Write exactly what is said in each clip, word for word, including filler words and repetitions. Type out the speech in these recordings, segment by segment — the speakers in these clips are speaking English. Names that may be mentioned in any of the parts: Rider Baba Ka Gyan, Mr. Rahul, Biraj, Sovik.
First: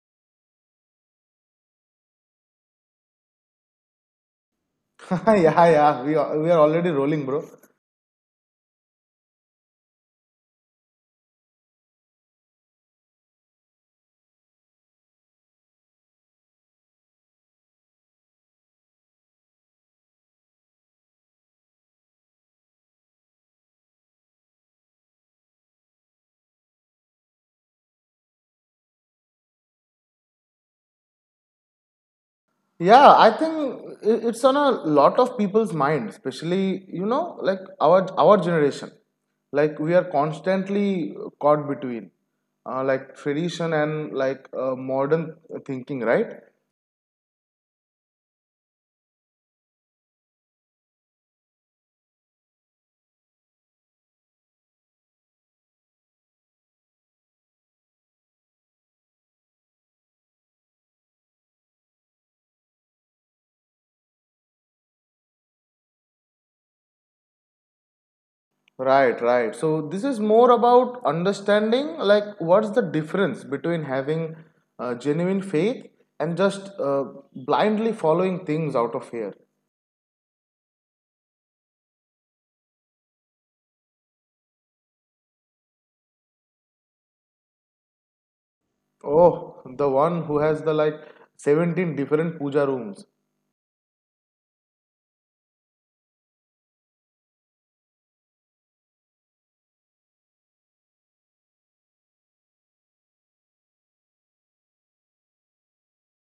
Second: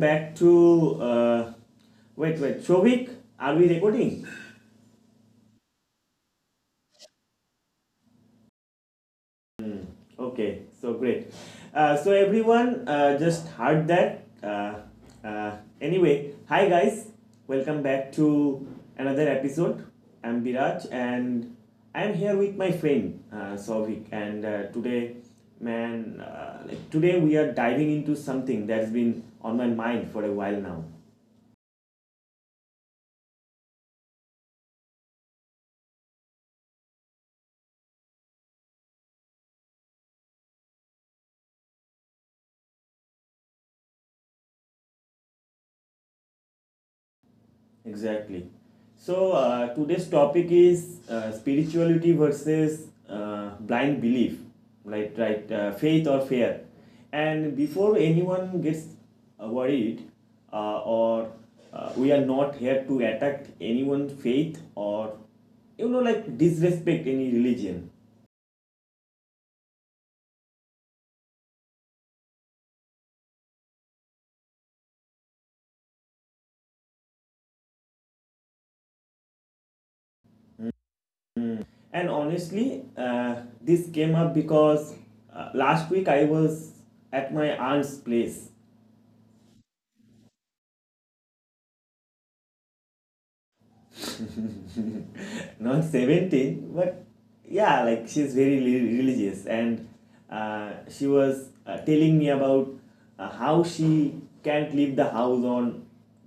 back to. Uh, wait, wait, Shovik, are we recording? Yeah, yeah, we are, we are already rolling, bro. Hmm. Okay, so great. Uh, so everyone uh, just heard that. Uh, uh, anyway, hi guys, welcome back to another episode. I'm Biraj and I'm here with my friend uh, Sovik, and uh, today, man, uh, like today we are diving into something that's been on my mind for a while now. Yeah, I think i- it's on a lot of people's mind, especially you know, like our our generation. Like we are constantly caught between, uh, like tradition and like uh, modern thinking, right? Exactly. So uh, today's topic is uh, spirituality versus uh, blind belief, right? Right, uh, faith or fear. And before anyone gets uh, worried, uh, or uh, we are not here to attack anyone's faith or you know like disrespect any religion. Right, right. So this is more about understanding, like what's the difference between having uh, genuine faith and just uh, blindly following things out of fear. And honestly, uh, this came up because uh, last week I was at my aunt's place. Oh, the one who has the like seventeen different puja rooms. Not seventeen, but yeah, like she's very religious and uh, she was uh, telling me about uh, how she can't leave the house on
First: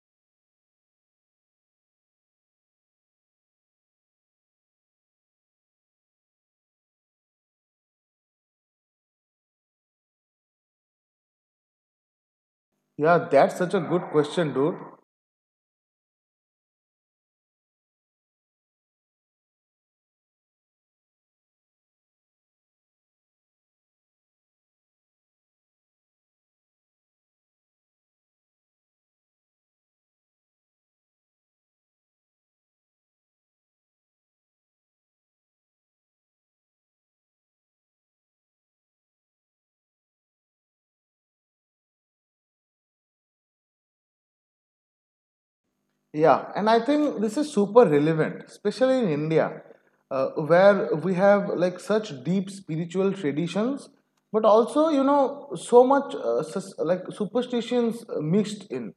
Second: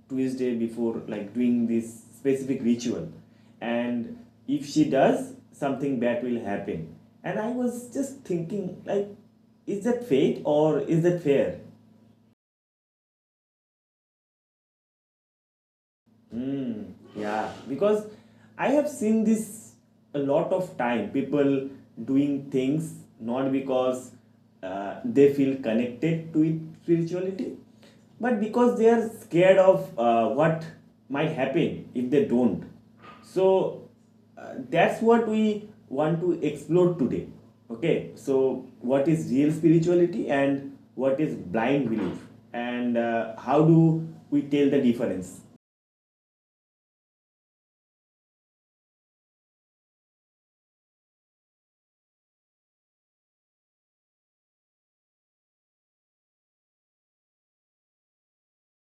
Tuesday before like doing this specific ritual, and if she does, something bad will happen. And I was just thinking, like, is that fate or is that fair? Yeah, that's such a good question, dude. Mm, yeah, because I have seen this a lot of time people doing things not because uh, they feel connected to it spirituality, but because they are scared of uh, what might happen if they don't. So uh, that's what we want to explore today. Okay, so what is real spirituality and what is blind belief, and uh, how do we tell the difference? Yeah, and I think this is super relevant, especially in India, uh, where we have like such deep spiritual traditions, but also, you know, so much uh, sus- like superstitions uh, mixed in.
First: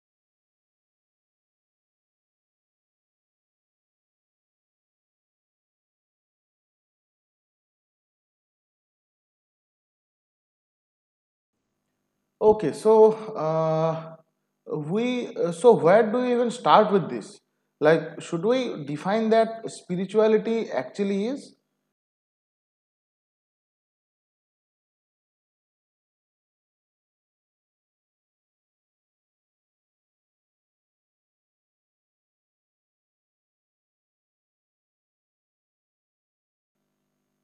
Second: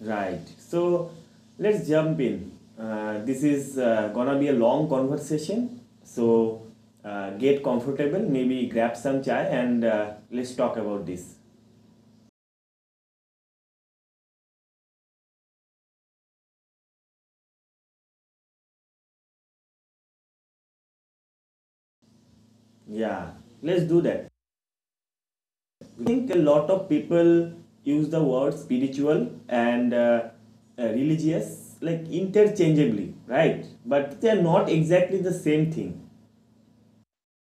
Right. So let's jump in. Uh, this is uh, gonna be a long conversation. So uh, get comfortable, maybe grab some chai and uh, let's talk about this. Okay, so uh, we uh, so where do we even start with this? Like, should we define that spirituality actually is? Yeah, let's do that. I think a lot of people use the word spiritual and uh, uh, religious like interchangeably, right? But they are not exactly the same thing.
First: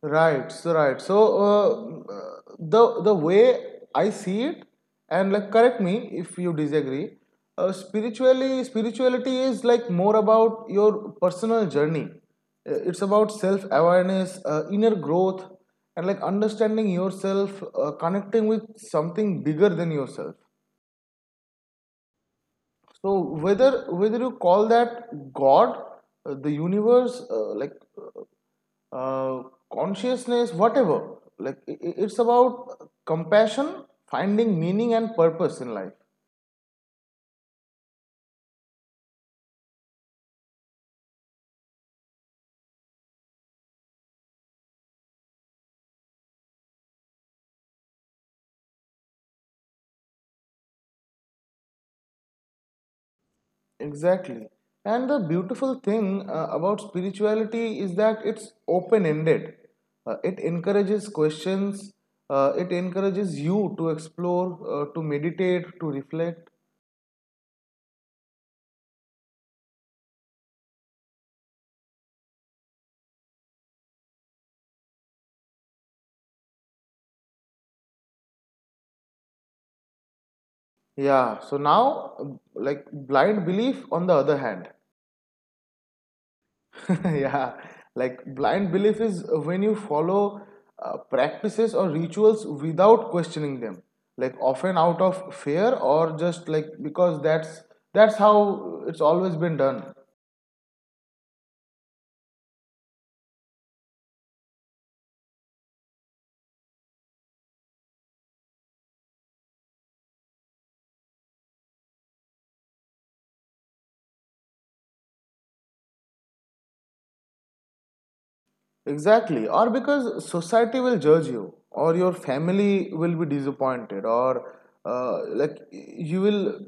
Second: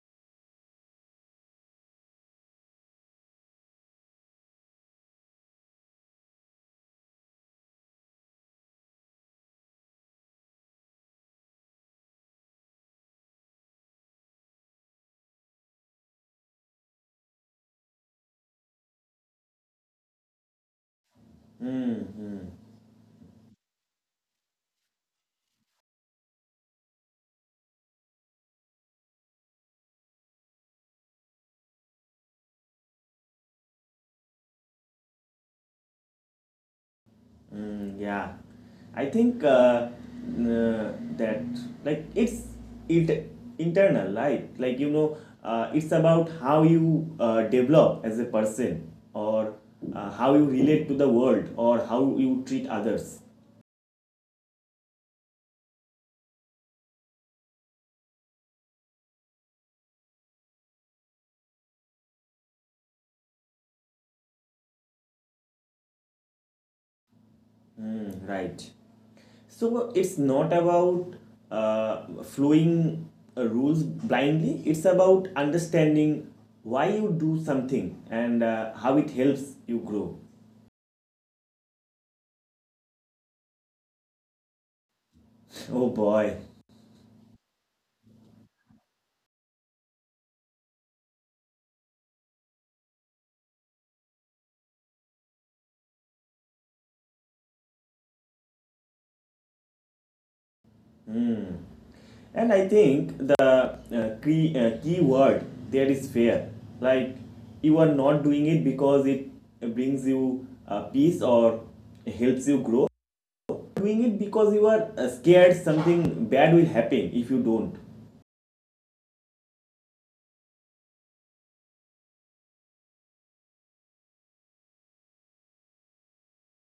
Right, so right. So uh, uh, the the way I see it, and like correct me if you disagree. Uh, spiritually, spirituality is like more about your personal journey. Uh, It's about self awareness, uh, inner growth, and like understanding yourself, uh, connecting with something bigger than yourself. Hmm. Hmm. So whether whether you call that God, uh, the universe, uh, like uh, consciousness, whatever. Like it's about compassion, finding meaning and purpose in life. Mm, yeah, I think uh, n- that like it's it internal, right? Like, you know, uh, it's about how you uh, develop as a person, or uh, how you relate to the world, or how you treat others. Exactly. And the beautiful thing uh, about spirituality is that it's open ended. It encourages questions. Uh, it encourages you to explore, uh, to meditate, to reflect. Mm, right. So it's not about uh, following uh, rules blindly. It's about understanding why you do something and uh, how it helps you grow. Yeah. So now, uh, like blind belief, on the other hand, Oh boy. yeah, like blind belief is when you follow uh, practices or rituals without questioning them, like often out of fear or just like because that's that's how it's always been done. Hmm. And I think the uh, key uh, key word there is fair. Like, you are not doing it because it brings you uh, peace or helps you grow. Doing it because you are uh, scared something bad will happen if you don't. Exactly, or because society will judge you or your family will be disappointed or uh, like you will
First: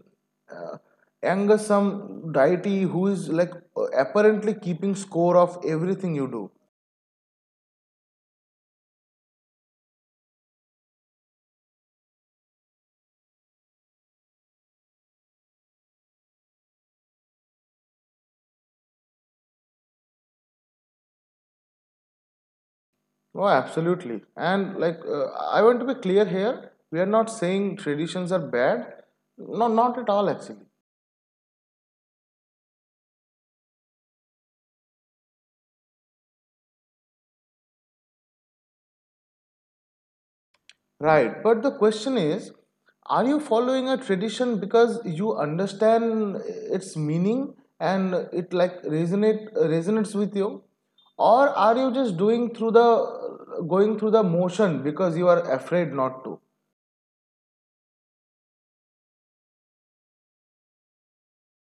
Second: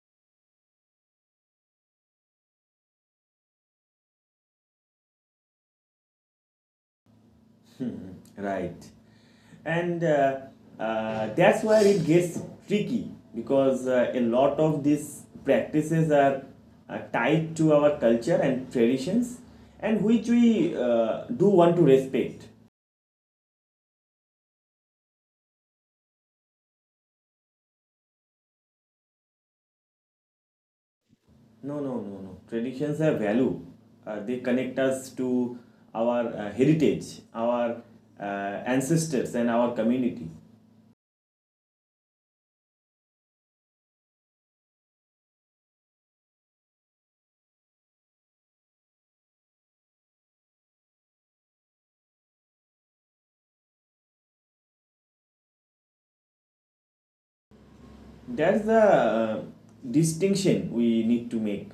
uh, anger some deity who is like apparently keeping score of everything you do. Right. And uh, uh, that's why it gets tricky because uh, a lot of these practices are uh, tied to our culture and traditions, and which we uh, do want to respect. No, absolutely. And like, uh, I want to be clear here. We are not saying traditions are bad. No, not at all, actually. No, no, no, no. Traditions have value. Uh, they connect us to our uh, heritage, our uh, ancestors, and our community. Right. But the question is, are you following a tradition because you understand its meaning and it like resonate resonates with you, or are you just doing through the going through the motion because you are afraid not to? That's the uh, distinction we need to make.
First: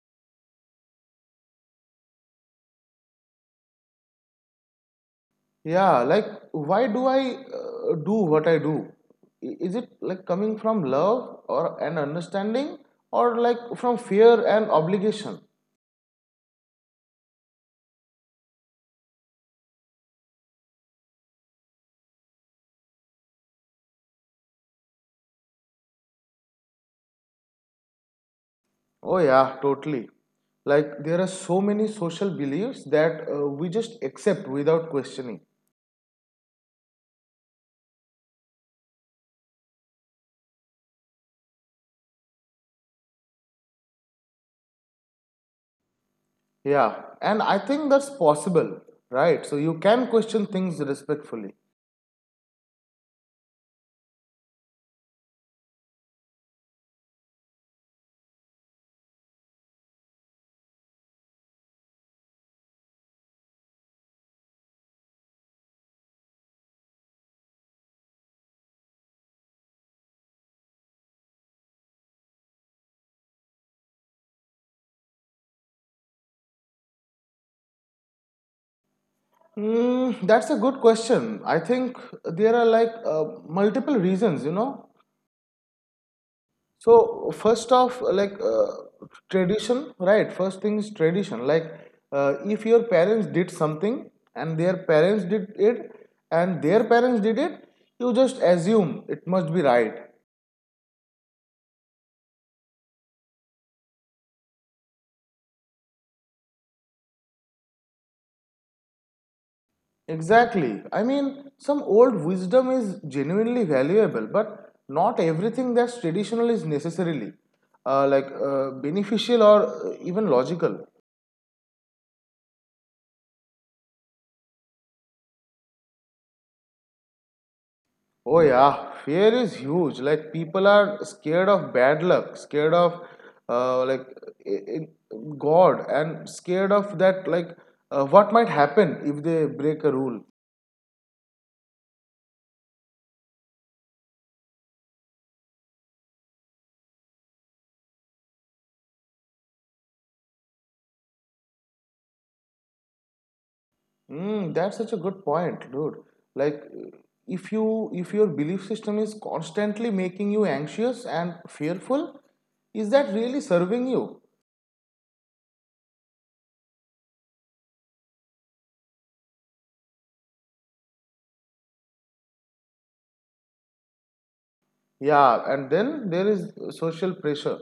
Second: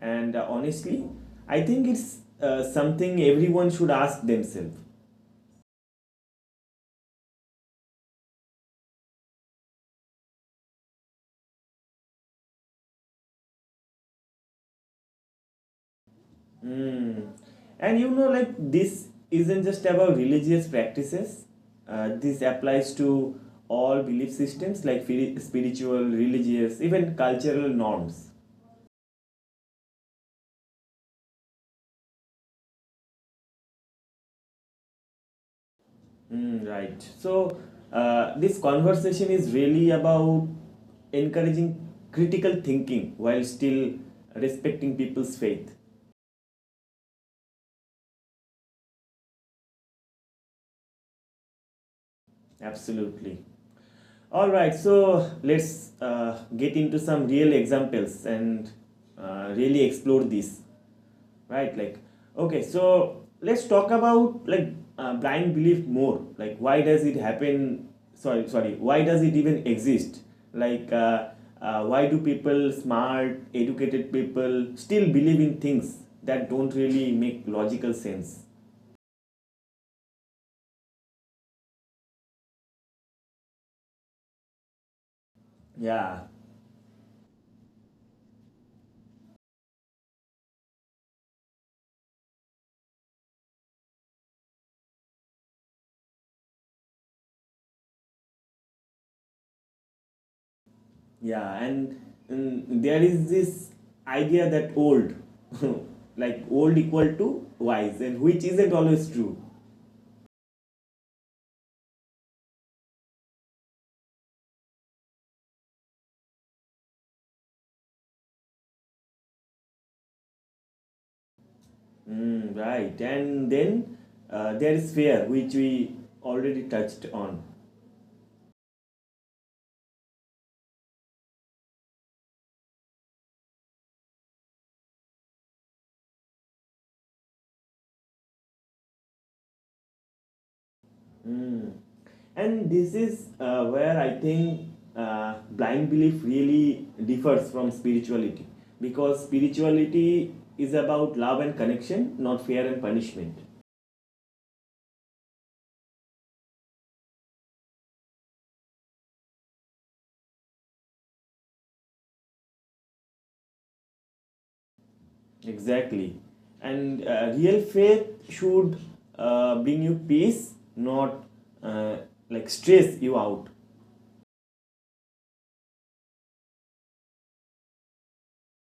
And uh, honestly, I think it's uh, something everyone should ask themselves. Yeah, like why do I uh, do what I do? I- Is it like coming from love or an understanding or like from fear and obligation? Mm. And you know, like this isn't just about religious practices. Uh, this applies to all belief systems like spiritual, religious, even cultural norms. Oh, yeah, totally. Like there are so many social beliefs that uh, we just accept without questioning. Mm, right. So, uh, this conversation is really about encouraging critical thinking while still respecting people's faith. Yeah, and I think that's possible, right? So you can question things respectfully. Absolutely. All right. So let's uh, get into some real examples and uh, really explore this. Right, like, okay, so let's talk about like uh, blind belief more, like why does it happen, sorry sorry why does it even exist, like uh, uh, why do people, smart educated people, still believe in things that don't really make logical sense? Hmm, that's a good question. I think there are like uh, multiple reasons, you know. Yeah, So first off, like uh, tradition, right? First thing is tradition. Like uh, if your parents did something and their parents did it and their parents did it, you just assume it must be right. yeah, and mm, there is this idea that old like old equal to wise, and which isn't always true. Exactly. I mean, some old wisdom is genuinely valuable, but not everything that's traditional is necessarily uh, like uh, beneficial or uh, even logical. Mm, right, and then uh, there is fear, which we already touched on. Oh yeah, fear is huge. Like people are scared of bad luck, scared of uh, like i- i- God, and scared of that like uh, what might happen if they break a rule. Mm. And this is uh, where I think uh, blind belief really differs from spirituality, because spirituality is about love and connection, not fear and punishment. Mm, that's such a good point, dude. Like if you if your belief system is constantly making you anxious and fearful, is that really serving you? Exactly. And uh, real faith should uh, bring you peace, not uh, like stress you out. Yeah, and then there is social pressure,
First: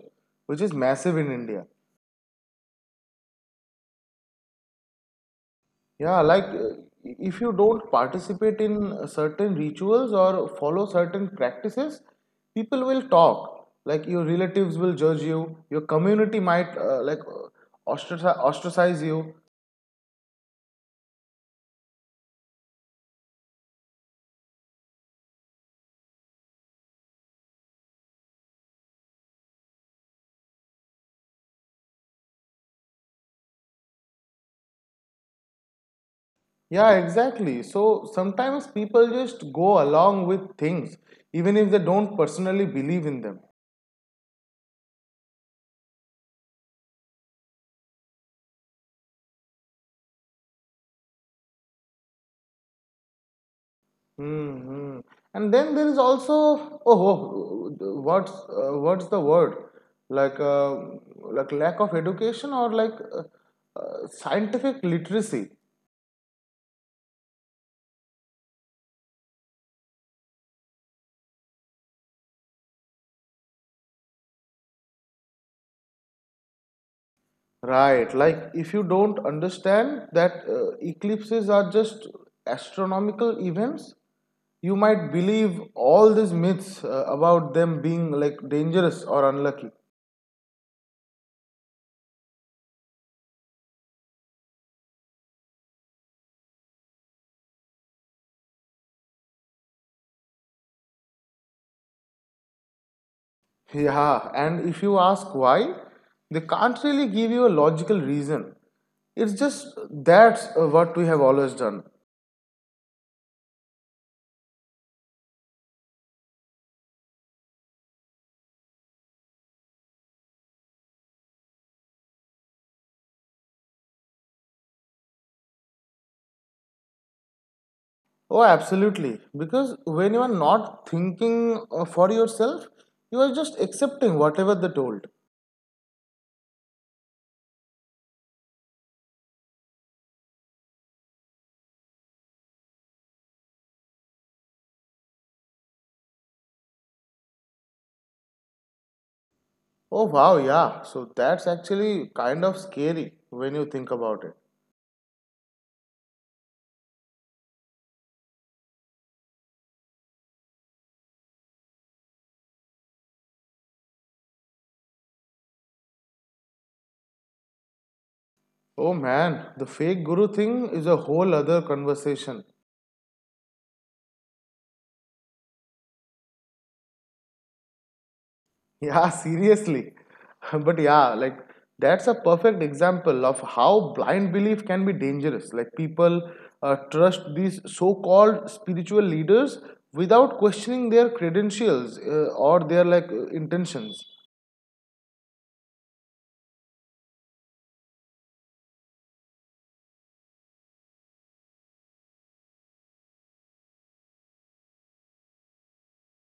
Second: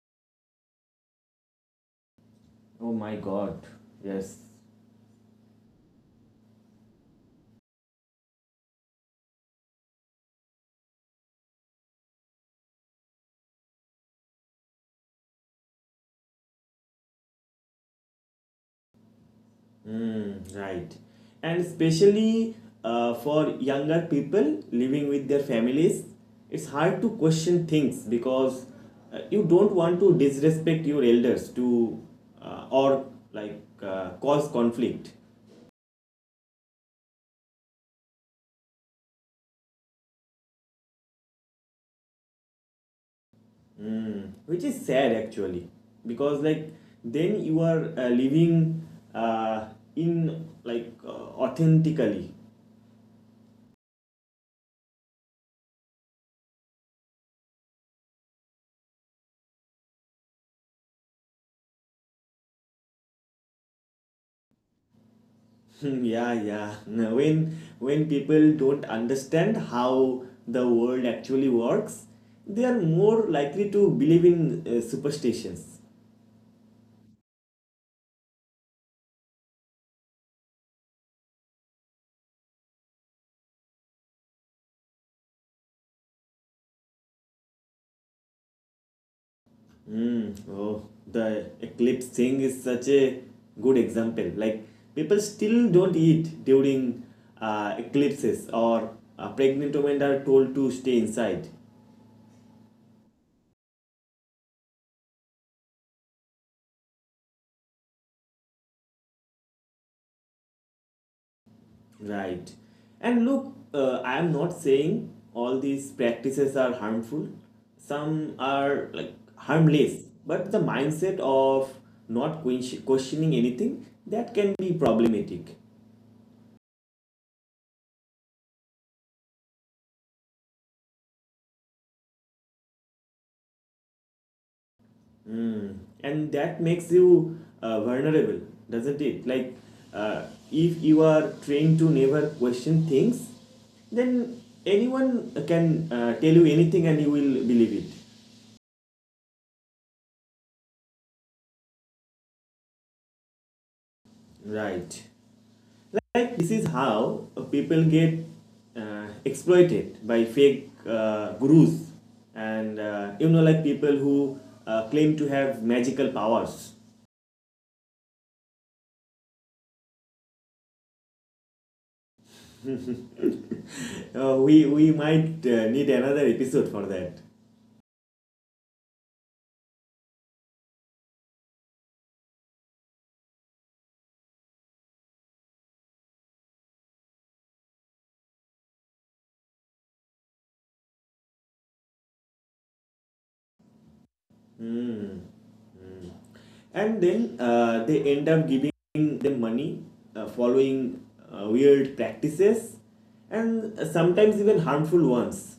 which is massive in India. Oh my god, yes. Yeah, like uh, if you don't participate in uh, certain rituals or follow certain practices, people will talk. Like your relatives will judge you, your community might uh, like uh, ostraci- ostracize you. Mm, right. And especially uh, for younger people living with their families, it's hard to question things because uh, you don't want to disrespect your elders to uh, or like uh, cause conflict, Yeah, exactly. So sometimes people just go along with things even if they don't personally believe in them. which is sad, actually, because like then you are uh, living uh, in like uh, authentically. Hmm. And then there is also oh, oh what's uh, what's the word, like uh, like lack of education or like uh, uh, scientific literacy, Hmm, yeah, yeah. No, When when people don't understand how the world actually works, they are more likely to believe in uh, superstitions. right? Like if you don't understand that uh, eclipses are just astronomical events, you might believe all these myths uh, about them being like dangerous or unlucky. Hmm. Oh, the eclipse thing is such a good example. Like, people still don't eat during uh, eclipses, or uh, pregnant women are told to stay inside. Yeah, and if you ask why, they can't really give you a logical reason. It's just that's uh, what we have always done. Right. And look, uh, I am not saying all these practices are harmful. Some are like harmless, but the mindset of not ques- questioning anything, that can be problematic. Oh, absolutely. Because when you are not thinking uh, for yourself, you are just accepting whatever they told. Mm. And that makes you uh, vulnerable, doesn't it? Like, uh, if you are trained to never question things, then anyone can uh, tell you anything and you will believe it. Oh, wow, yeah. So that's actually kind of scary when you think about it. Right. Like, this is how uh, people get uh, exploited by fake uh, gurus and uh, you know like people who uh, claim to have magical powers. Oh man, the fake guru thing is a whole other conversation. Uh, we we might uh, need another episode for that. Yeah, seriously. But yeah, like that's a perfect example of how blind belief can be dangerous. Like people uh, trust these so called spiritual leaders without questioning their credentials uh, or their like uh, intentions. Hmm. Hmm. And then uh, they end up giving them money, uh, following uh, weird practices, and uh, sometimes even harmful ones.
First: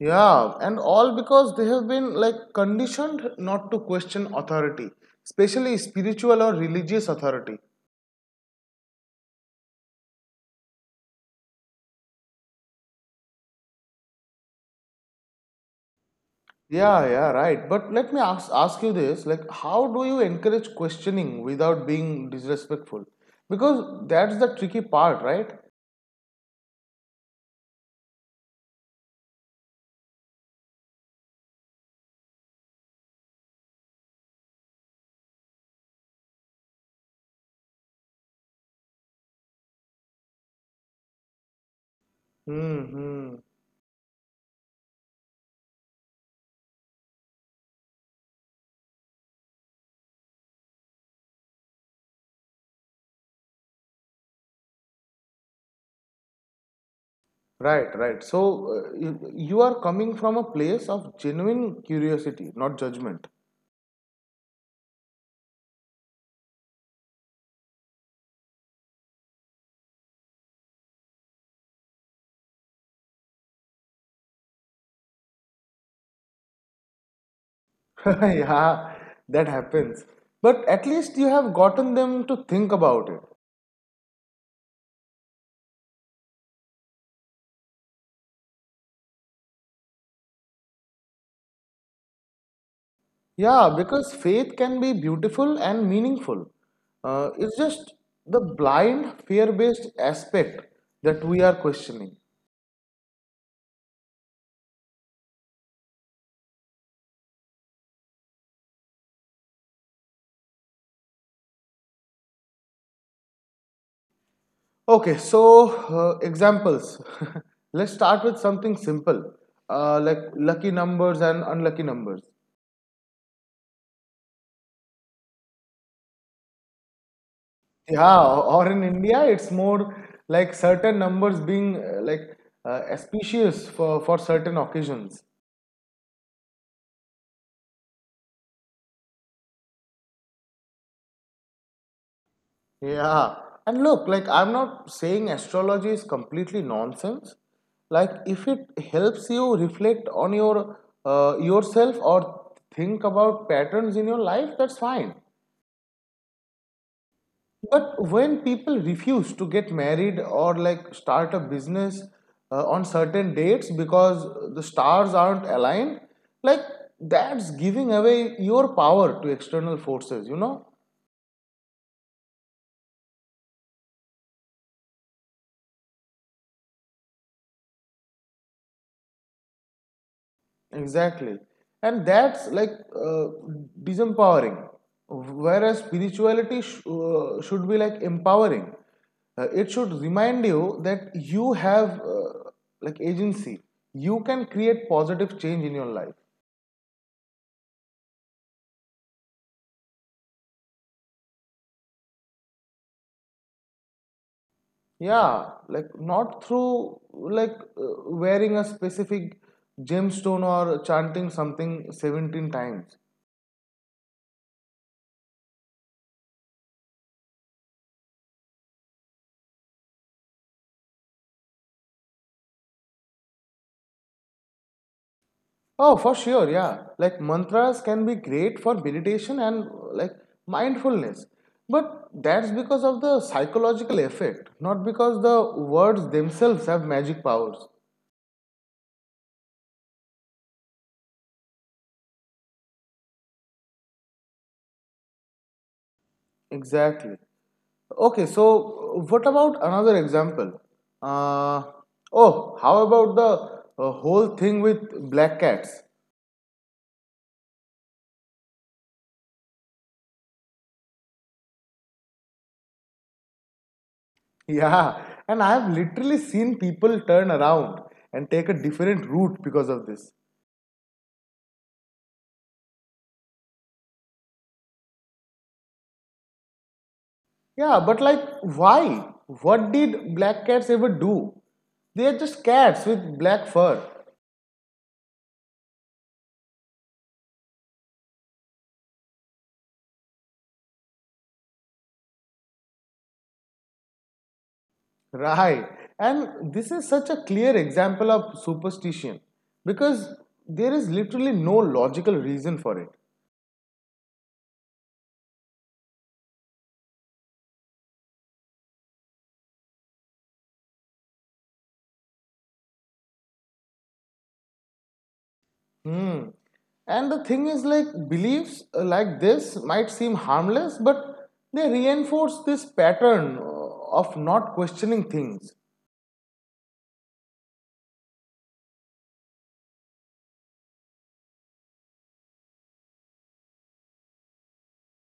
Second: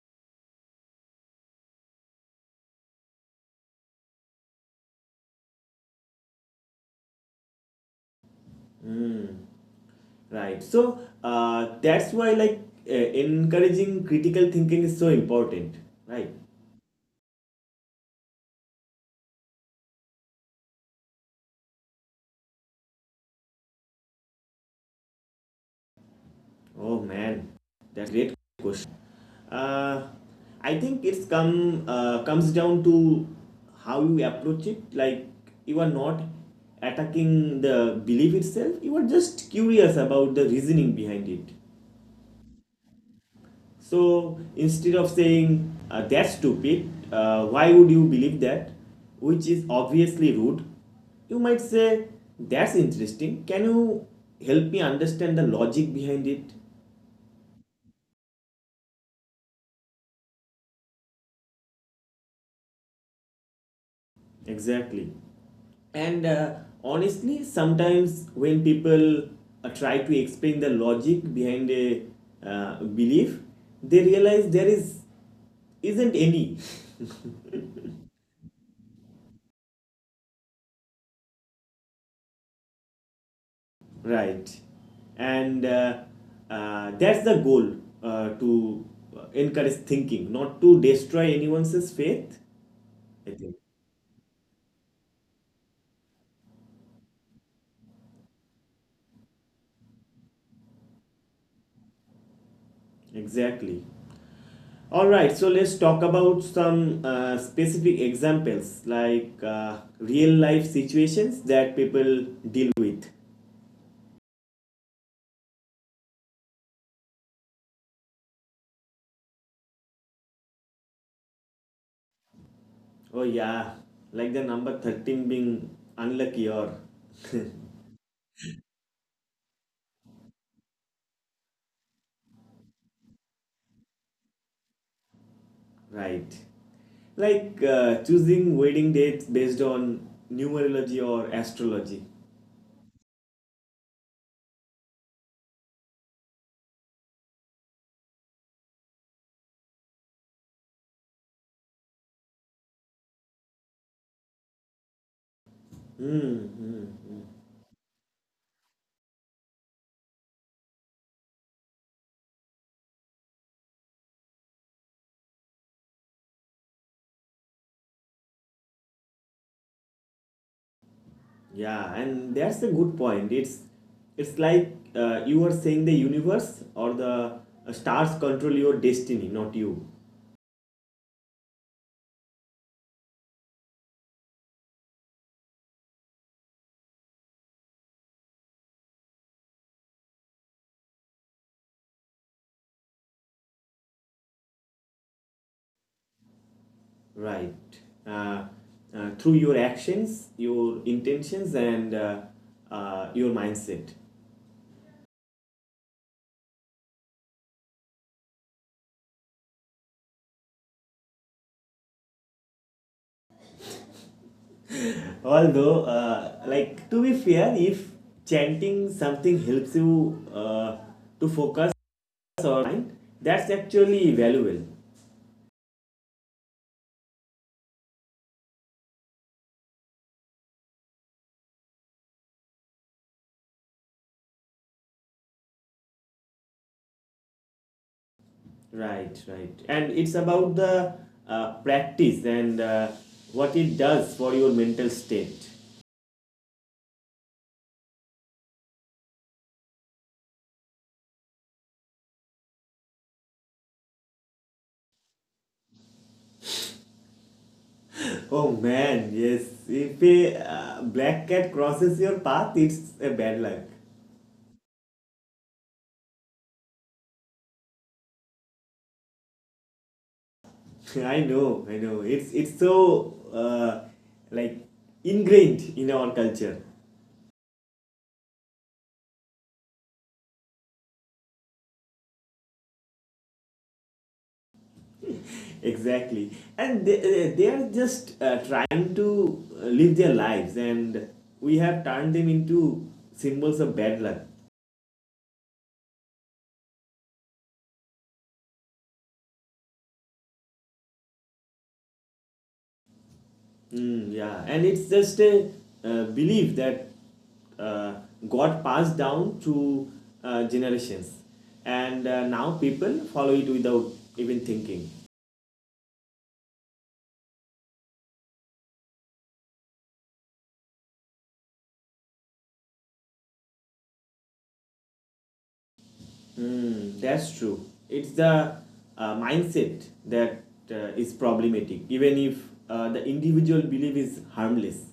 Yeah, and all because they have been like conditioned not to question authority, especially spiritual or religious authority. Hmm. Right. So uh, that's why like uh, encouraging critical thinking is so important. Right. Yeah, yeah, right. But let me ask ask you this, like how do you encourage questioning without being disrespectful? Because that's the tricky part, right? Oh man, that's a great question. Uh, I think it's come uh, comes down to how you approach it. Like, you are not attacking the belief itself. You are just curious about the reasoning behind it. Mm-hmm. So instead of saying, uh, that's stupid, uh, why would you believe that, which is obviously rude, you might say, that's interesting. Can you help me understand the logic behind it? Right, right. So uh, you, you are coming from a place of genuine curiosity, not judgment. Exactly. And uh, honestly, sometimes when people uh, try to explain the logic behind a uh, belief, they realize there is isn't any. Yeah, that happens. But at least you have gotten them to think about it. Right. And uh, uh, that's the goal, uh, to encourage thinking, not to destroy anyone's faith. I Yeah, think. because faith can be beautiful and meaningful. Uh, it's just the blind fear based aspect that we are questioning. Exactly. All right, so let's talk about some uh, specific examples, like uh, real life situations that people deal with. Okay, so uh, examples. Let's start with something simple uh, like lucky numbers and unlucky numbers. Oh, yeah, like the number thirteen being unlucky, or Yeah, or in India, it's more like certain numbers being uh, like uh, auspicious for, for certain occasions. right. Like, uh, choosing wedding dates based on numerology or astrology. Yeah. And look, like I'm not saying astrology is completely nonsense. Like if it helps you reflect on your uh, yourself or think about patterns in your life, that's fine. Mm, mm. But when people refuse to get married or like start a business uh, on certain dates because the stars aren't aligned, like that's giving away your power to external forces, you know? Yeah, and that's a good point. It's it's like, uh, you are saying the universe or the uh, stars control your destiny, not you, Exactly. And that's like uh, disempowering. Whereas spirituality sh- uh, should be like empowering. Uh, it should remind you that you have uh, like agency. You can create positive change in your life. right? Uh, uh, Through your actions, your intentions, and uh, uh, your mindset. Yeah, like not through like uh, wearing a specific gemstone or chanting something seventeen times. Although, uh, like to be fair, if chanting something helps you uh, to focus or mind, that's actually valuable. Oh, for sure, yeah. Like mantras can be great for meditation and uh, like mindfulness. But that's because of the psychological effect, not because the words themselves have magic powers. Right, right. And it's about the uh, practice and uh, what it does for your mental state. Exactly. Okay, so uh, what about another example? Uh, oh, how about the uh, whole thing with black cats? Oh man, yes. If a uh, black cat crosses your path, it's a bad luck. Yeah, and I have literally seen people turn around and take a different route because of this. I know, I know. It's it's so uh, like ingrained in our culture. Yeah, but like, why? What did black cats ever do? They are just cats with black fur. Exactly. And they, they are just uh, trying to live their lives and we have turned them into symbols of bad luck. Right. And this is such a clear example of superstition because there is literally no logical reason for it. Mm, yeah, and it's just a uh, belief that uh, got passed down through uh, generations, and uh, now people follow it without even thinking. Hmm. And the thing is, like, beliefs uh, like this might seem harmless, but they reinforce this pattern uh, of not questioning things. Mm, that's true. It's the uh, mindset that uh, is problematic, even if uh, the individual belief is harmless.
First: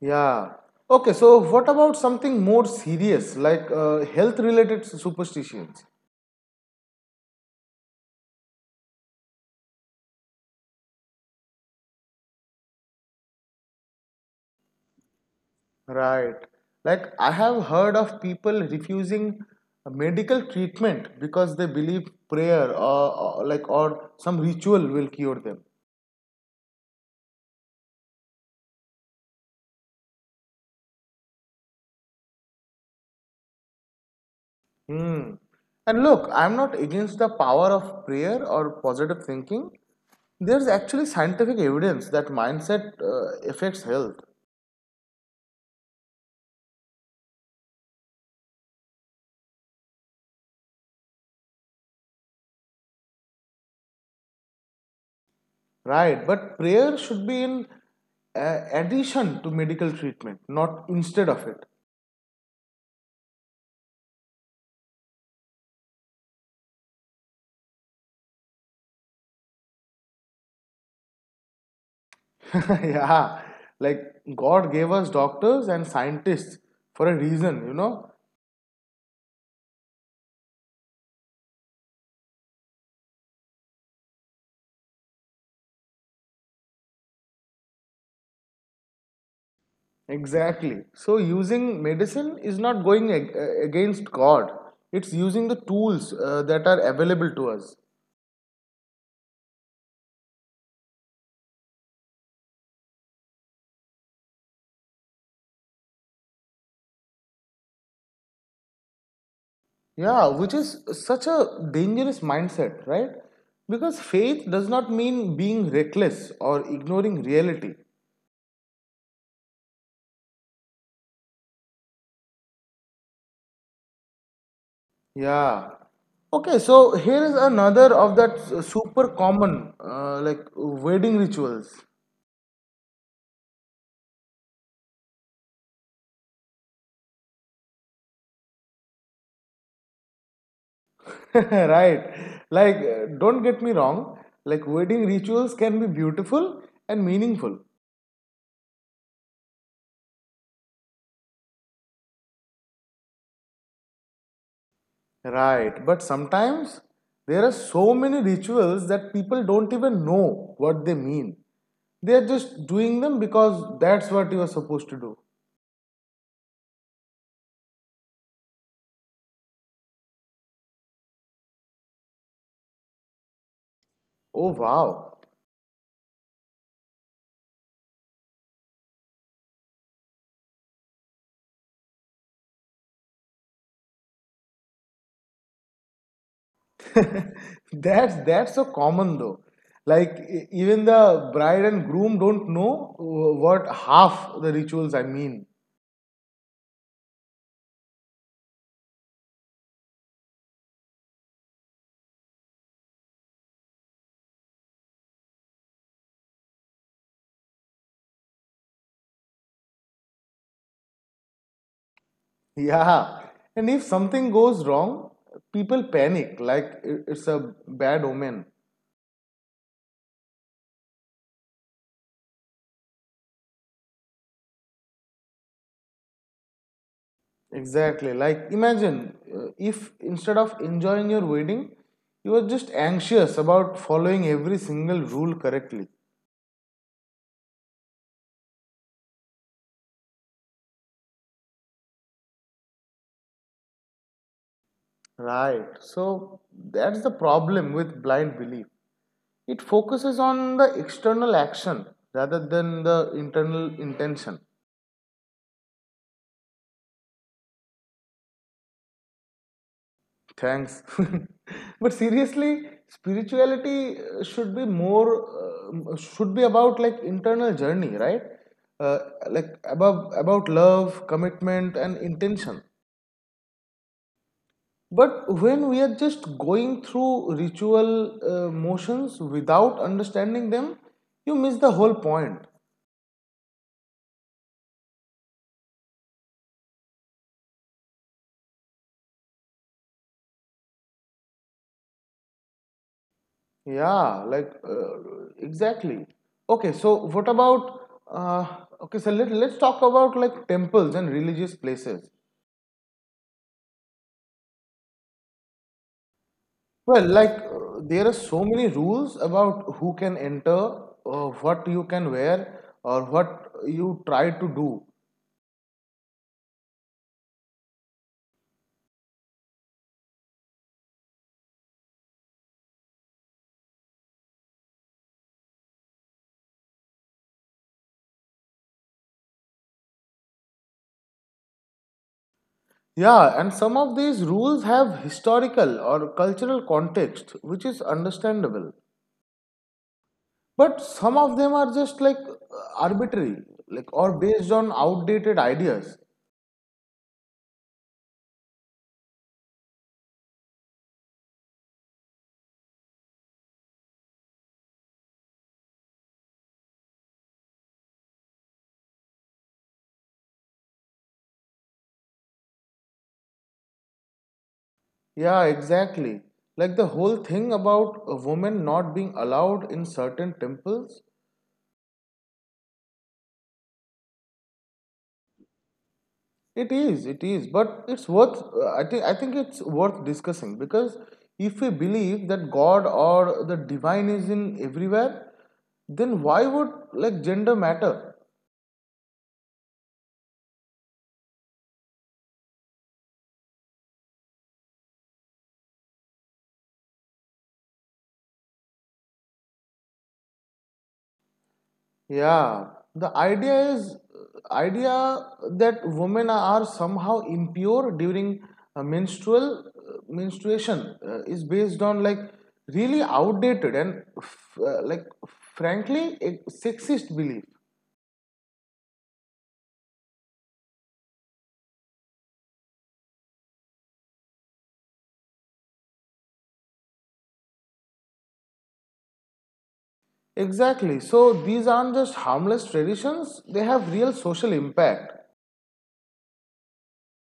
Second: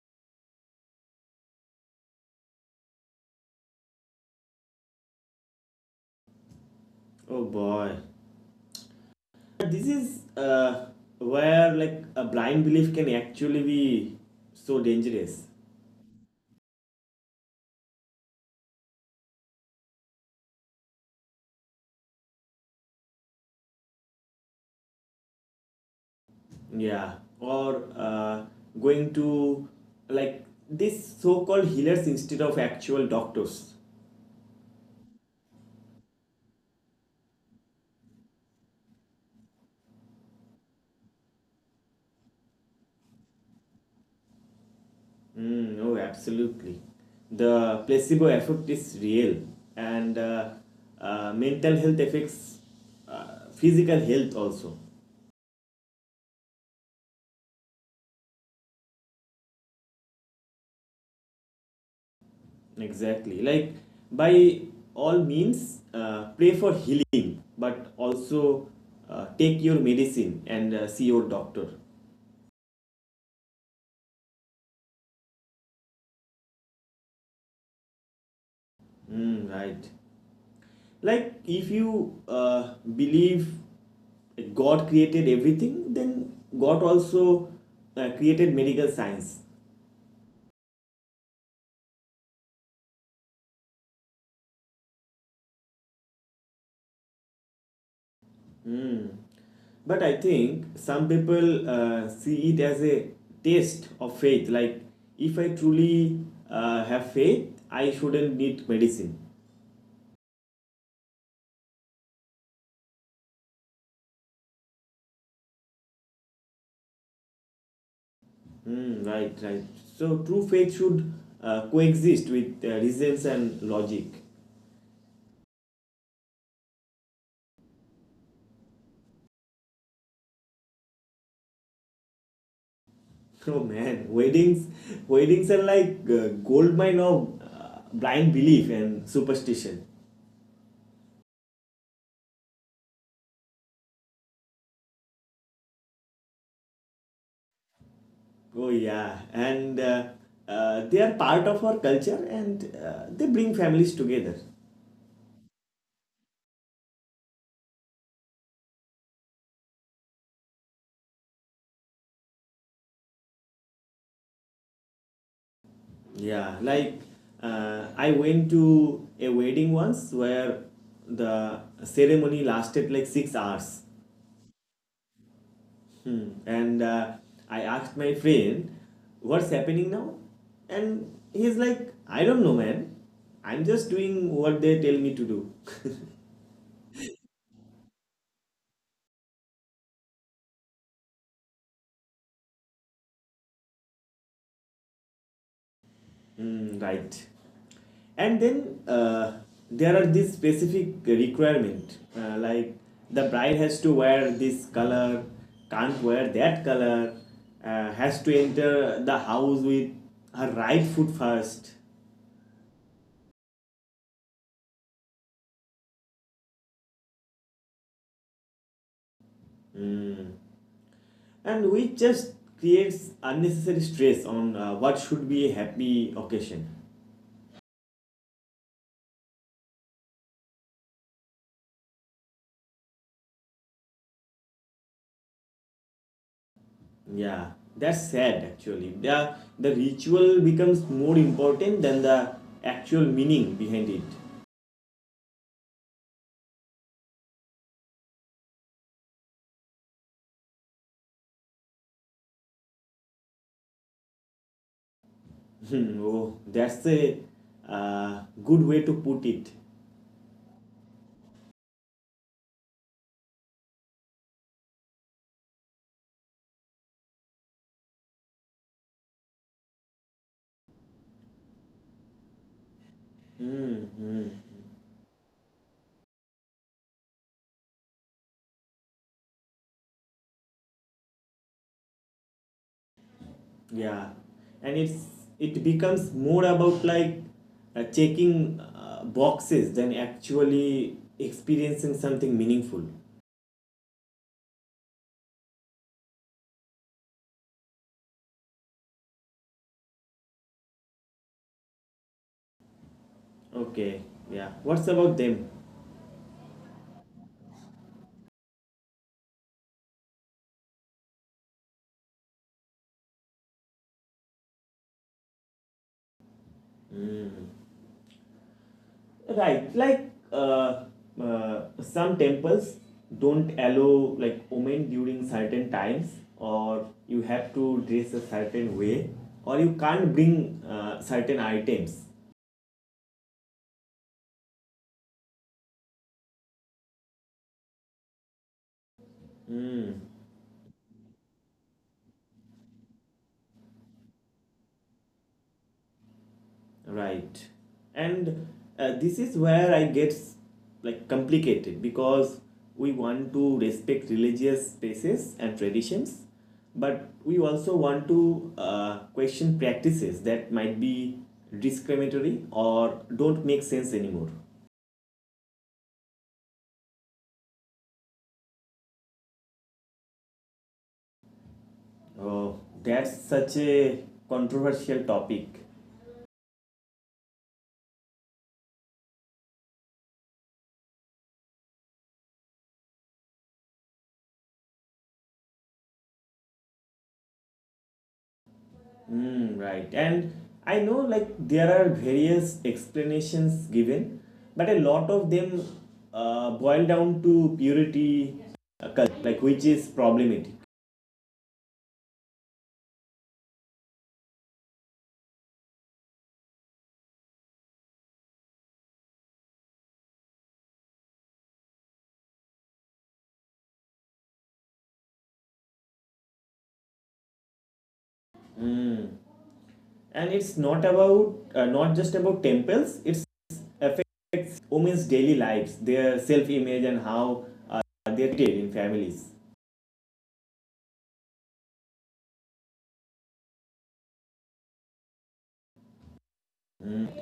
Yeah. Okay, so what about something more serious like uh, health related superstitions? Oh boy, this is uh, where like a blind belief can actually be so dangerous. Right. Like, I have heard of people refusing medical treatment because they believe prayer or, or like or some ritual will cure them. Yeah, or uh, going to like this so called healers instead of actual doctors. Hmm. And look, I'm not against the power of prayer or positive thinking. There's actually scientific evidence that mindset uh, affects health. Mm, oh, absolutely. The placebo effect is real, and uh, uh, mental health affects uh, physical health also. Right, but prayer should be in uh, addition to medical treatment, not instead of it. Exactly. Like, by all means, uh, pray for healing, but also uh, take your medicine and uh, see your doctor. Yeah, like God gave us doctors and scientists for a reason, you know. Mm, right. Like, if you uh, believe that God created everything, then God also uh, created medical science. Exactly. So using medicine is not going ag- uh, against God. It's using the tools uh, that are available to us. But I think some people uh, see it as a test of faith, like, if I truly uh, have faith, I shouldn't need medicine. Yeah, which is such a dangerous mindset, right? Because faith does not mean being reckless or ignoring reality. Hmm. Right, right. So true faith should uh, coexist with uh, reasons and logic. Yeah. Okay, so here is another of that s- super common uh, like wedding rituals. Oh man, weddings, weddings are like uh, gold mine of uh, blind belief and superstition. Right. Like uh, don't get me wrong, like wedding rituals can be beautiful and meaningful. Oh yeah, and uh, uh, they are part of our culture and uh, they bring families together. Right, but sometimes there are so many rituals that people don't even know what they mean. They are just doing them because that's what you are supposed to do. Yeah, like, uh, I went to a wedding once where the ceremony lasted like six hours. Oh wow. Hmm. And uh, I asked my friend, what's happening now? And he's like, I don't know, man. I'm just doing what they tell me to do. That's that's so common though. Like e- even the bride and groom don't know uh, what half the rituals I mean. Hmm, right. And then uh, there are these specific requirement, uh, like, the bride has to wear this color, can't wear that color, uh, has to enter the house with her right foot first. Yeah. And if something goes wrong, people panic like i- it's a bad omen. And which just creates unnecessary stress on uh, what should be a happy occasion. Exactly. Like imagine uh, if instead of enjoying your wedding, you were just anxious about following every single rule correctly. Yeah, that's sad actually. The, the ritual becomes more important than the actual meaning behind it. Right. So that's the problem with blind belief. It focuses on the external action rather than the internal intention. Hmm, oh, that's a uh, good way to put it. Thanks. But seriously, spirituality uh, should be more, um, uh, should be about like internal journey, right? Uh, like above, about love, commitment, and intention. Hmm, But when we are just going through ritual uh, motions without understanding them, you miss the whole point. yeah, and it's it becomes more about like uh, checking uh, boxes than actually experiencing something meaningful. Yeah, like uh, exactly. Okay, so what about uh, okay, so let, let's talk about like temples and religious places. Okay, yeah, what's about them? Well, like uh, there are so many rules about who can enter, uh, what you can wear, or what you try to do. Right, like uh, uh, some temples don't allow like women during certain times, or you have to dress a certain way, or you can't bring uh, certain items. Yeah, and some of these rules have historical or cultural context, which is understandable. But some of them are just like uh, arbitrary, like or based on outdated ideas. Right. And uh, this is where I get like complicated because we want to respect religious spaces and traditions, but we also want to uh, question practices that might be discriminatory or don't make sense anymore. Yeah, exactly. Like the whole thing about a woman not being allowed in certain temples. Oh, that's such a controversial topic. It is, it is, but it's worth. Uh, I think I think it's worth discussing because if we believe that God or the divine is in everywhere, then why would like gender matter? Mm, right. And I know like there are various explanations given, but a lot of them uh, boil down to purity, uh, cult, like which is problematic. Yeah, the idea is idea that women are somehow impure during uh, menstrual uh, menstruation uh, is based on like really outdated and f- uh, like frankly a sexist belief. Mm. And it's not about uh, not just about temples. It's affects women's daily lives, their self-image, and how uh, they're treated in families. Exactly. So these aren't just harmless traditions; they have real social impact.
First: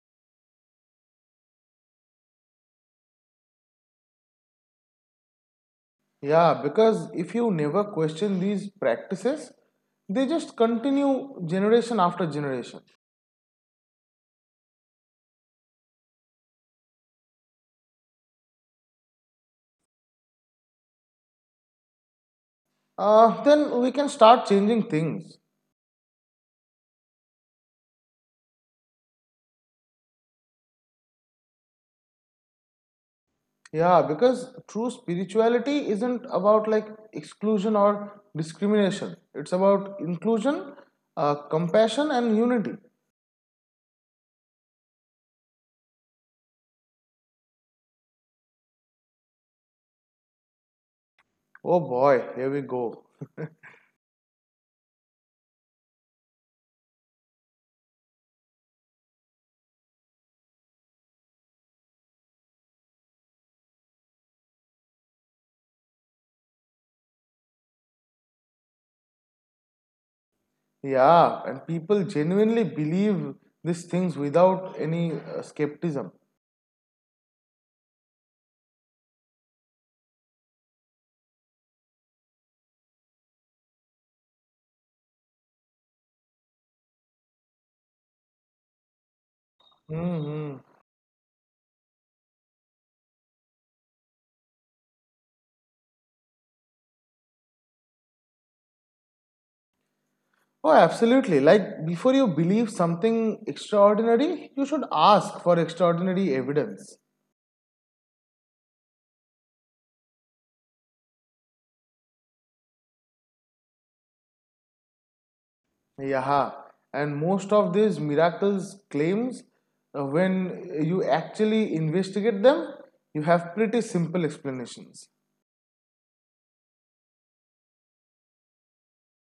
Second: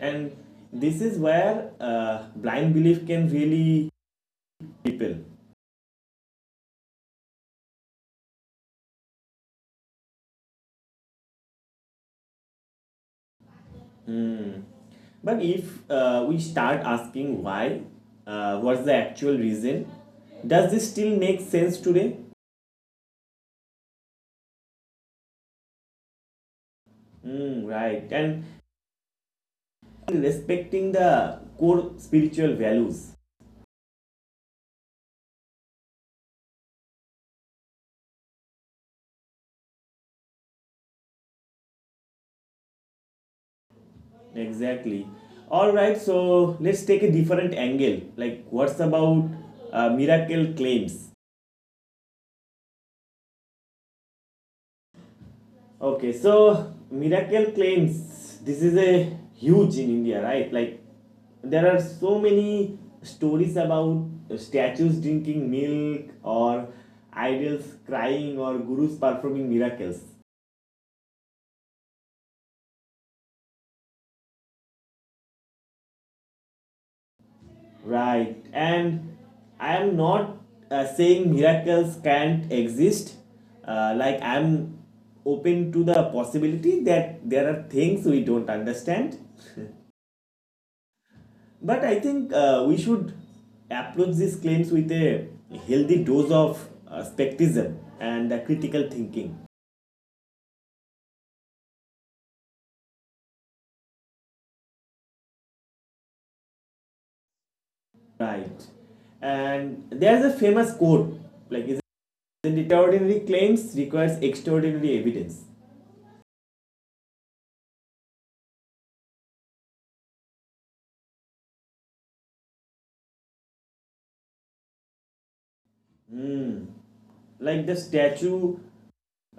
And this is where uh, blind belief can really people. Yeah, because if you never question these practices, they just continue generation after generation. But if uh, we start asking why, uh, what's the actual reason, does this still make sense today? Uh, then we can start changing things. Mm, right, and respecting the core spiritual values. Yeah, because true spirituality isn't about like exclusion or discrimination. It's about inclusion, uh, compassion, and unity. Exactly. All right, so let's take a different angle. Like, what's about uh, miracle claims? Oh boy, here we go. Okay, so miracle claims, this is a huge in India, right? Like there are so many stories about statues drinking milk or idols crying or gurus performing miracles. Yeah, and people genuinely believe these things without any uh, skepticism. Right. And I am not uh, saying miracles can't exist. Uh, like I'm open to the possibility that there are things we don't understand. Hmm. But I think uh, we should approach these claims with a healthy dose of uh, skepticism and uh, critical thinking. Oh, absolutely. Like before you believe something extraordinary, you should ask for extraordinary evidence. Right. And there's a famous quote like, isn't it extraordinary claims requires extraordinary evidence? Yeah, and most of these miracles claims, uh, when you actually investigate them, you have pretty simple explanations. Like the statue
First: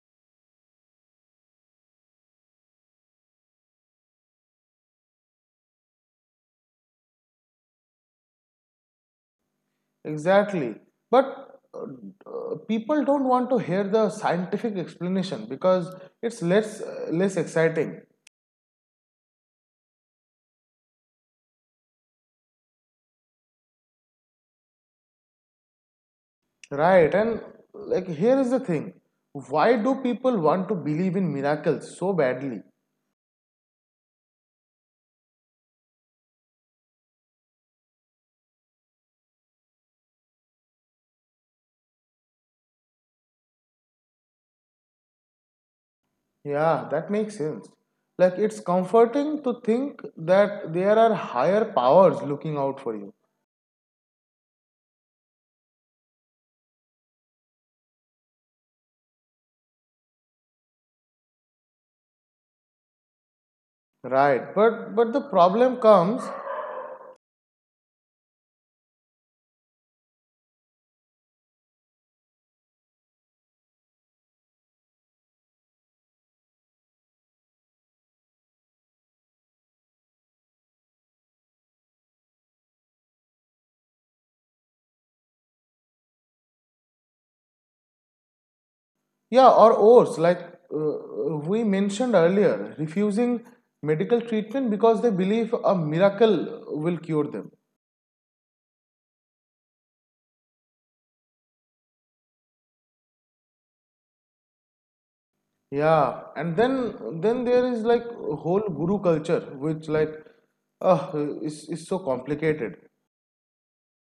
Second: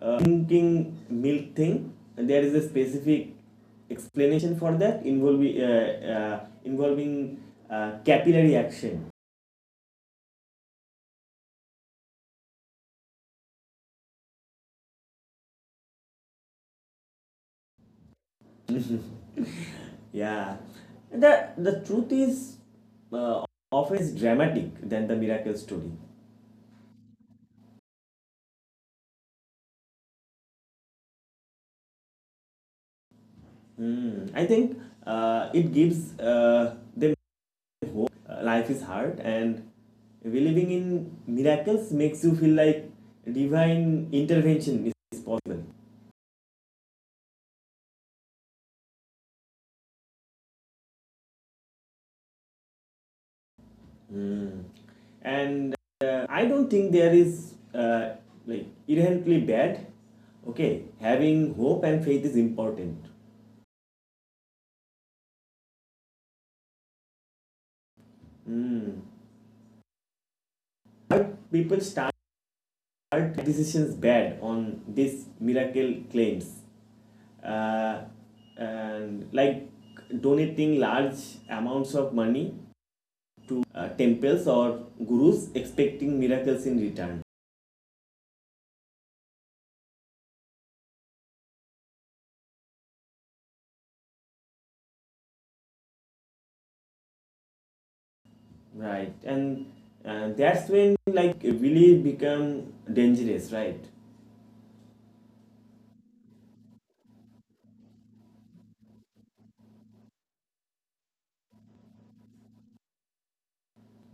uh, drinking milk thing, there is a specific explanation for that involving, uh, uh, involving uh, capillary action. Exactly. But uh, uh, people don't want to hear the scientific explanation because it's less uh, less exciting, Yeah, the the truth is uh, often is dramatic than the miracle story. right? And like here is the thing, why do people want to believe in miracles so badly? Hmm. I think uh, it gives uh, them hope. Uh, life is hard, and believing in miracles makes you feel like divine intervention is possible. Yeah, that makes sense. Like, it's comforting to think that there are higher powers looking out for you. Hmm. And uh, I don't think there is uh, like inherently bad. Okay, having hope and faith is important. Right, but but the problem comes, Hmm. But people start are decisions bad on these miracle claims? Uh, and like donating large amounts of money to uh, temples or gurus expecting miracles in return. yeah, or worse, like uh, we mentioned earlier, refusing medical treatment because they believe a miracle will cure them. Right. And uh, that's when like really become dangerous, right? Yeah, and then then there is like whole guru culture, which like uh, is is so complicated.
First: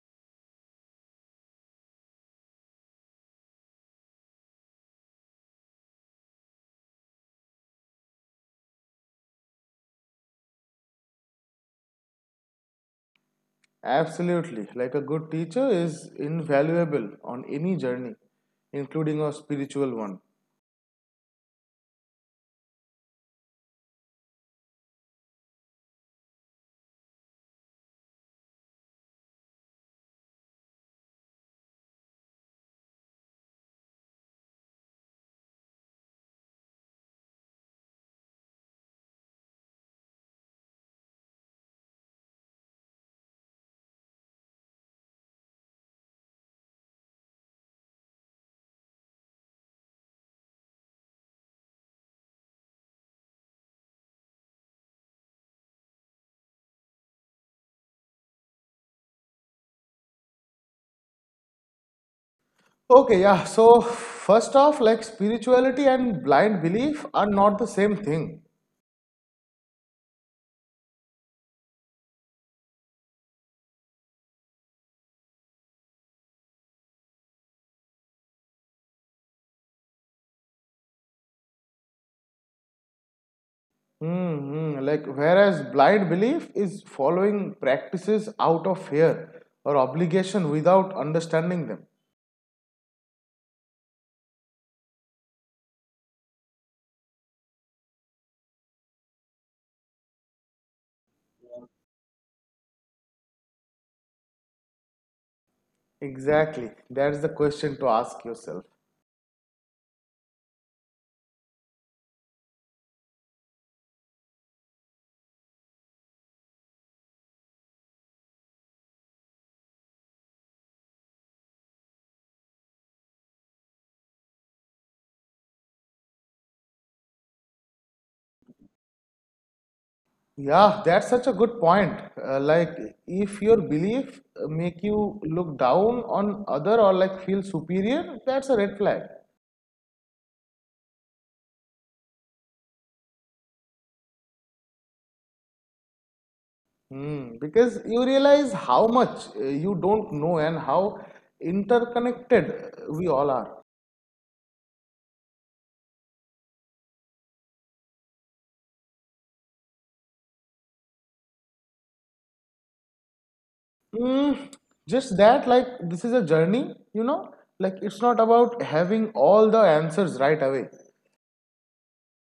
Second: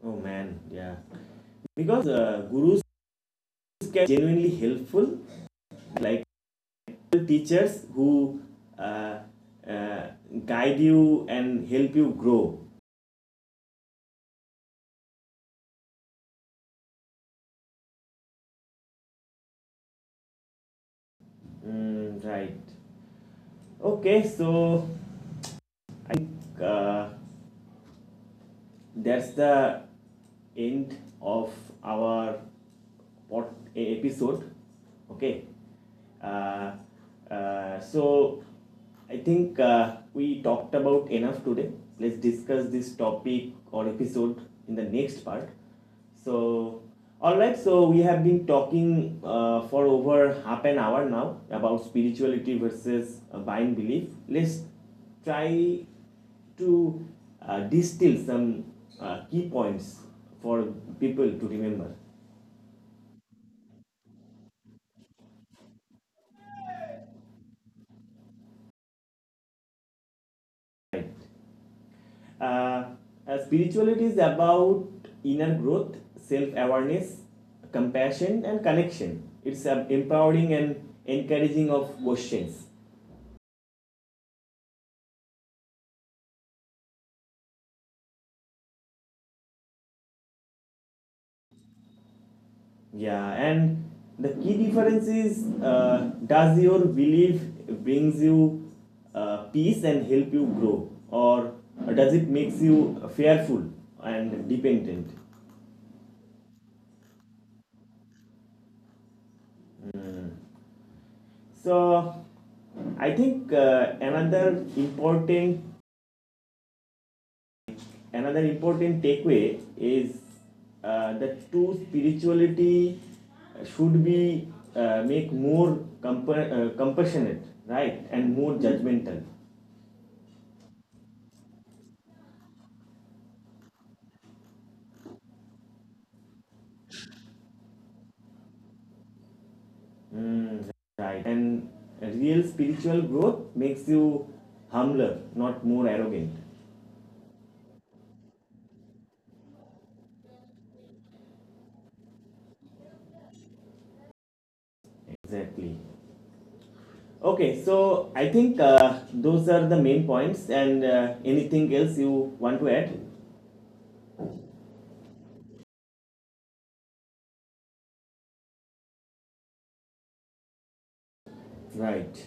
Oh man, yeah. Because uh, gurus can be genuinely helpful, like teachers who uh, uh, guide you and help you grow. Absolutely. Like a good teacher is invaluable on any journey, including a spiritual one. Mm, right. Okay, so I think uh, that's the end of our pod- e- episode. Okay, uh, uh, so I think uh, we talked about enough today. Let's discuss this topic or episode in the next part. So all right, so we have been talking uh, for over half an hour now about spirituality versus uh, buying belief. Let's try to uh, distill some uh, key points for people to remember. Okay, yeah. So, first off, like spirituality and blind belief are not the same thing. Right. Uh, uh, Spirituality is about inner growth, self awareness, compassion, and connection. It's uh, empowering and encouraging of questions. Hmm. Like, whereas blind belief is following practices out of fear or obligation without understanding them. Yeah, and the key difference is uh, does your belief brings you uh, peace and help you grow, or does it makes you fearful and dependent? Exactly. That's the question to ask yourself. So I think uh, another important another important takeaway is uh, that true spirituality should be uh, make more compa- uh, compassionate, right, and more judgmental. Yeah, that's such a good point. Uh, like, if your belief uh, make you look down on other or like feel superior, that's a red flag. Mm, right, and real spiritual growth makes you humbler, not more arrogant. Hmm. Because you realize how much uh, you don't know and how interconnected uh, we all are. Exactly. Okay, so I think uh, those are the main points, and uh, anything else you want to add? Hmm. Just that, like, this is a journey, you know. Like, it's not about having all the answers right away. Right.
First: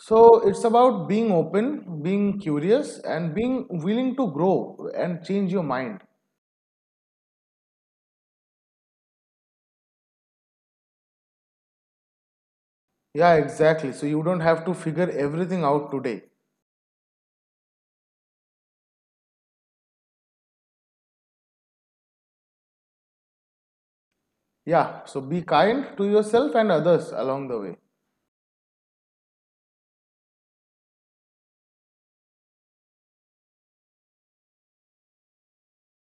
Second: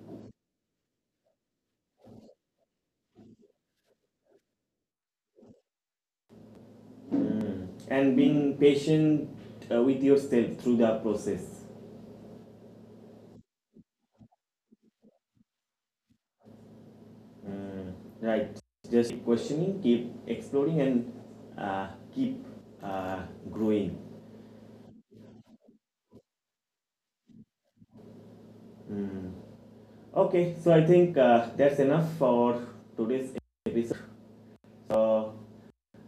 So it's about being open, being curious, and being willing to grow and change your mind. And being patient uh, with yourself through the process. Yeah, exactly. So you don't have to figure everything out today. Mm, right. Just keep questioning, keep exploring, and uh, keep uh, growing. Yeah, so be kind to yourself and others along the way. Mm. Okay, so I think uh, that's enough for today's episode. So,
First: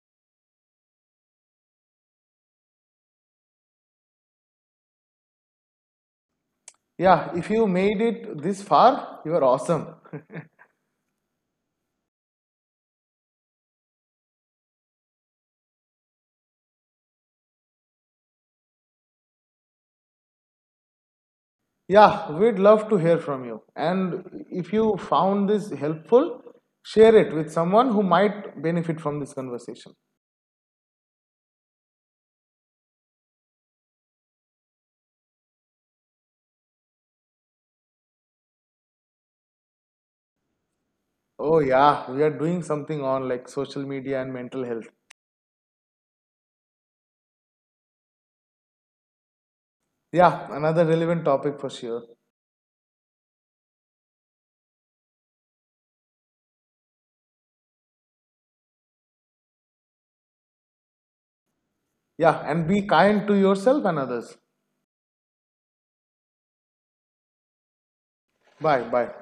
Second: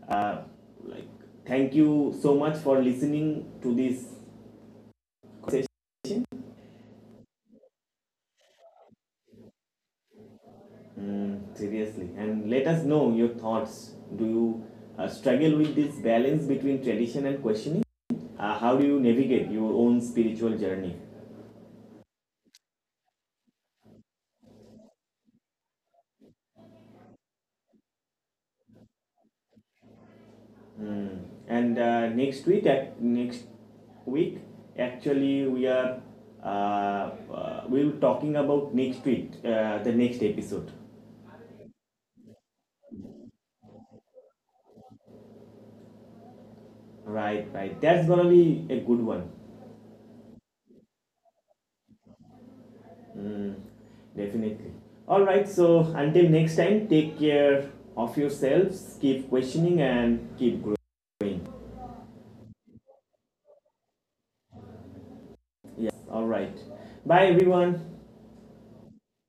uh, like, thank you so much for listening to this session. Yeah, if you made it this far, you are awesome. Mm, seriously. And let us know your thoughts. Do you uh, struggle with this balance between tradition and questioning? Uh, how do you navigate your own spiritual journey? Yeah, we'd love to hear from you. And if you found this helpful, share it with someone who might benefit from this conversation. Mm. And uh, next week, at next week, actually, we are uh, uh, we will talking about next week, uh, the next episode. Oh, yeah, we are doing something on like social media and mental health. Right, right. That's gonna be a good one. Yeah, another relevant topic for sure. Mm, definitely. All right. So until next time, take care of yourselves. Keep questioning and keep growing. Yeah, and be kind to yourself and others. Yes. All right. Bye, everyone. Bye, bye.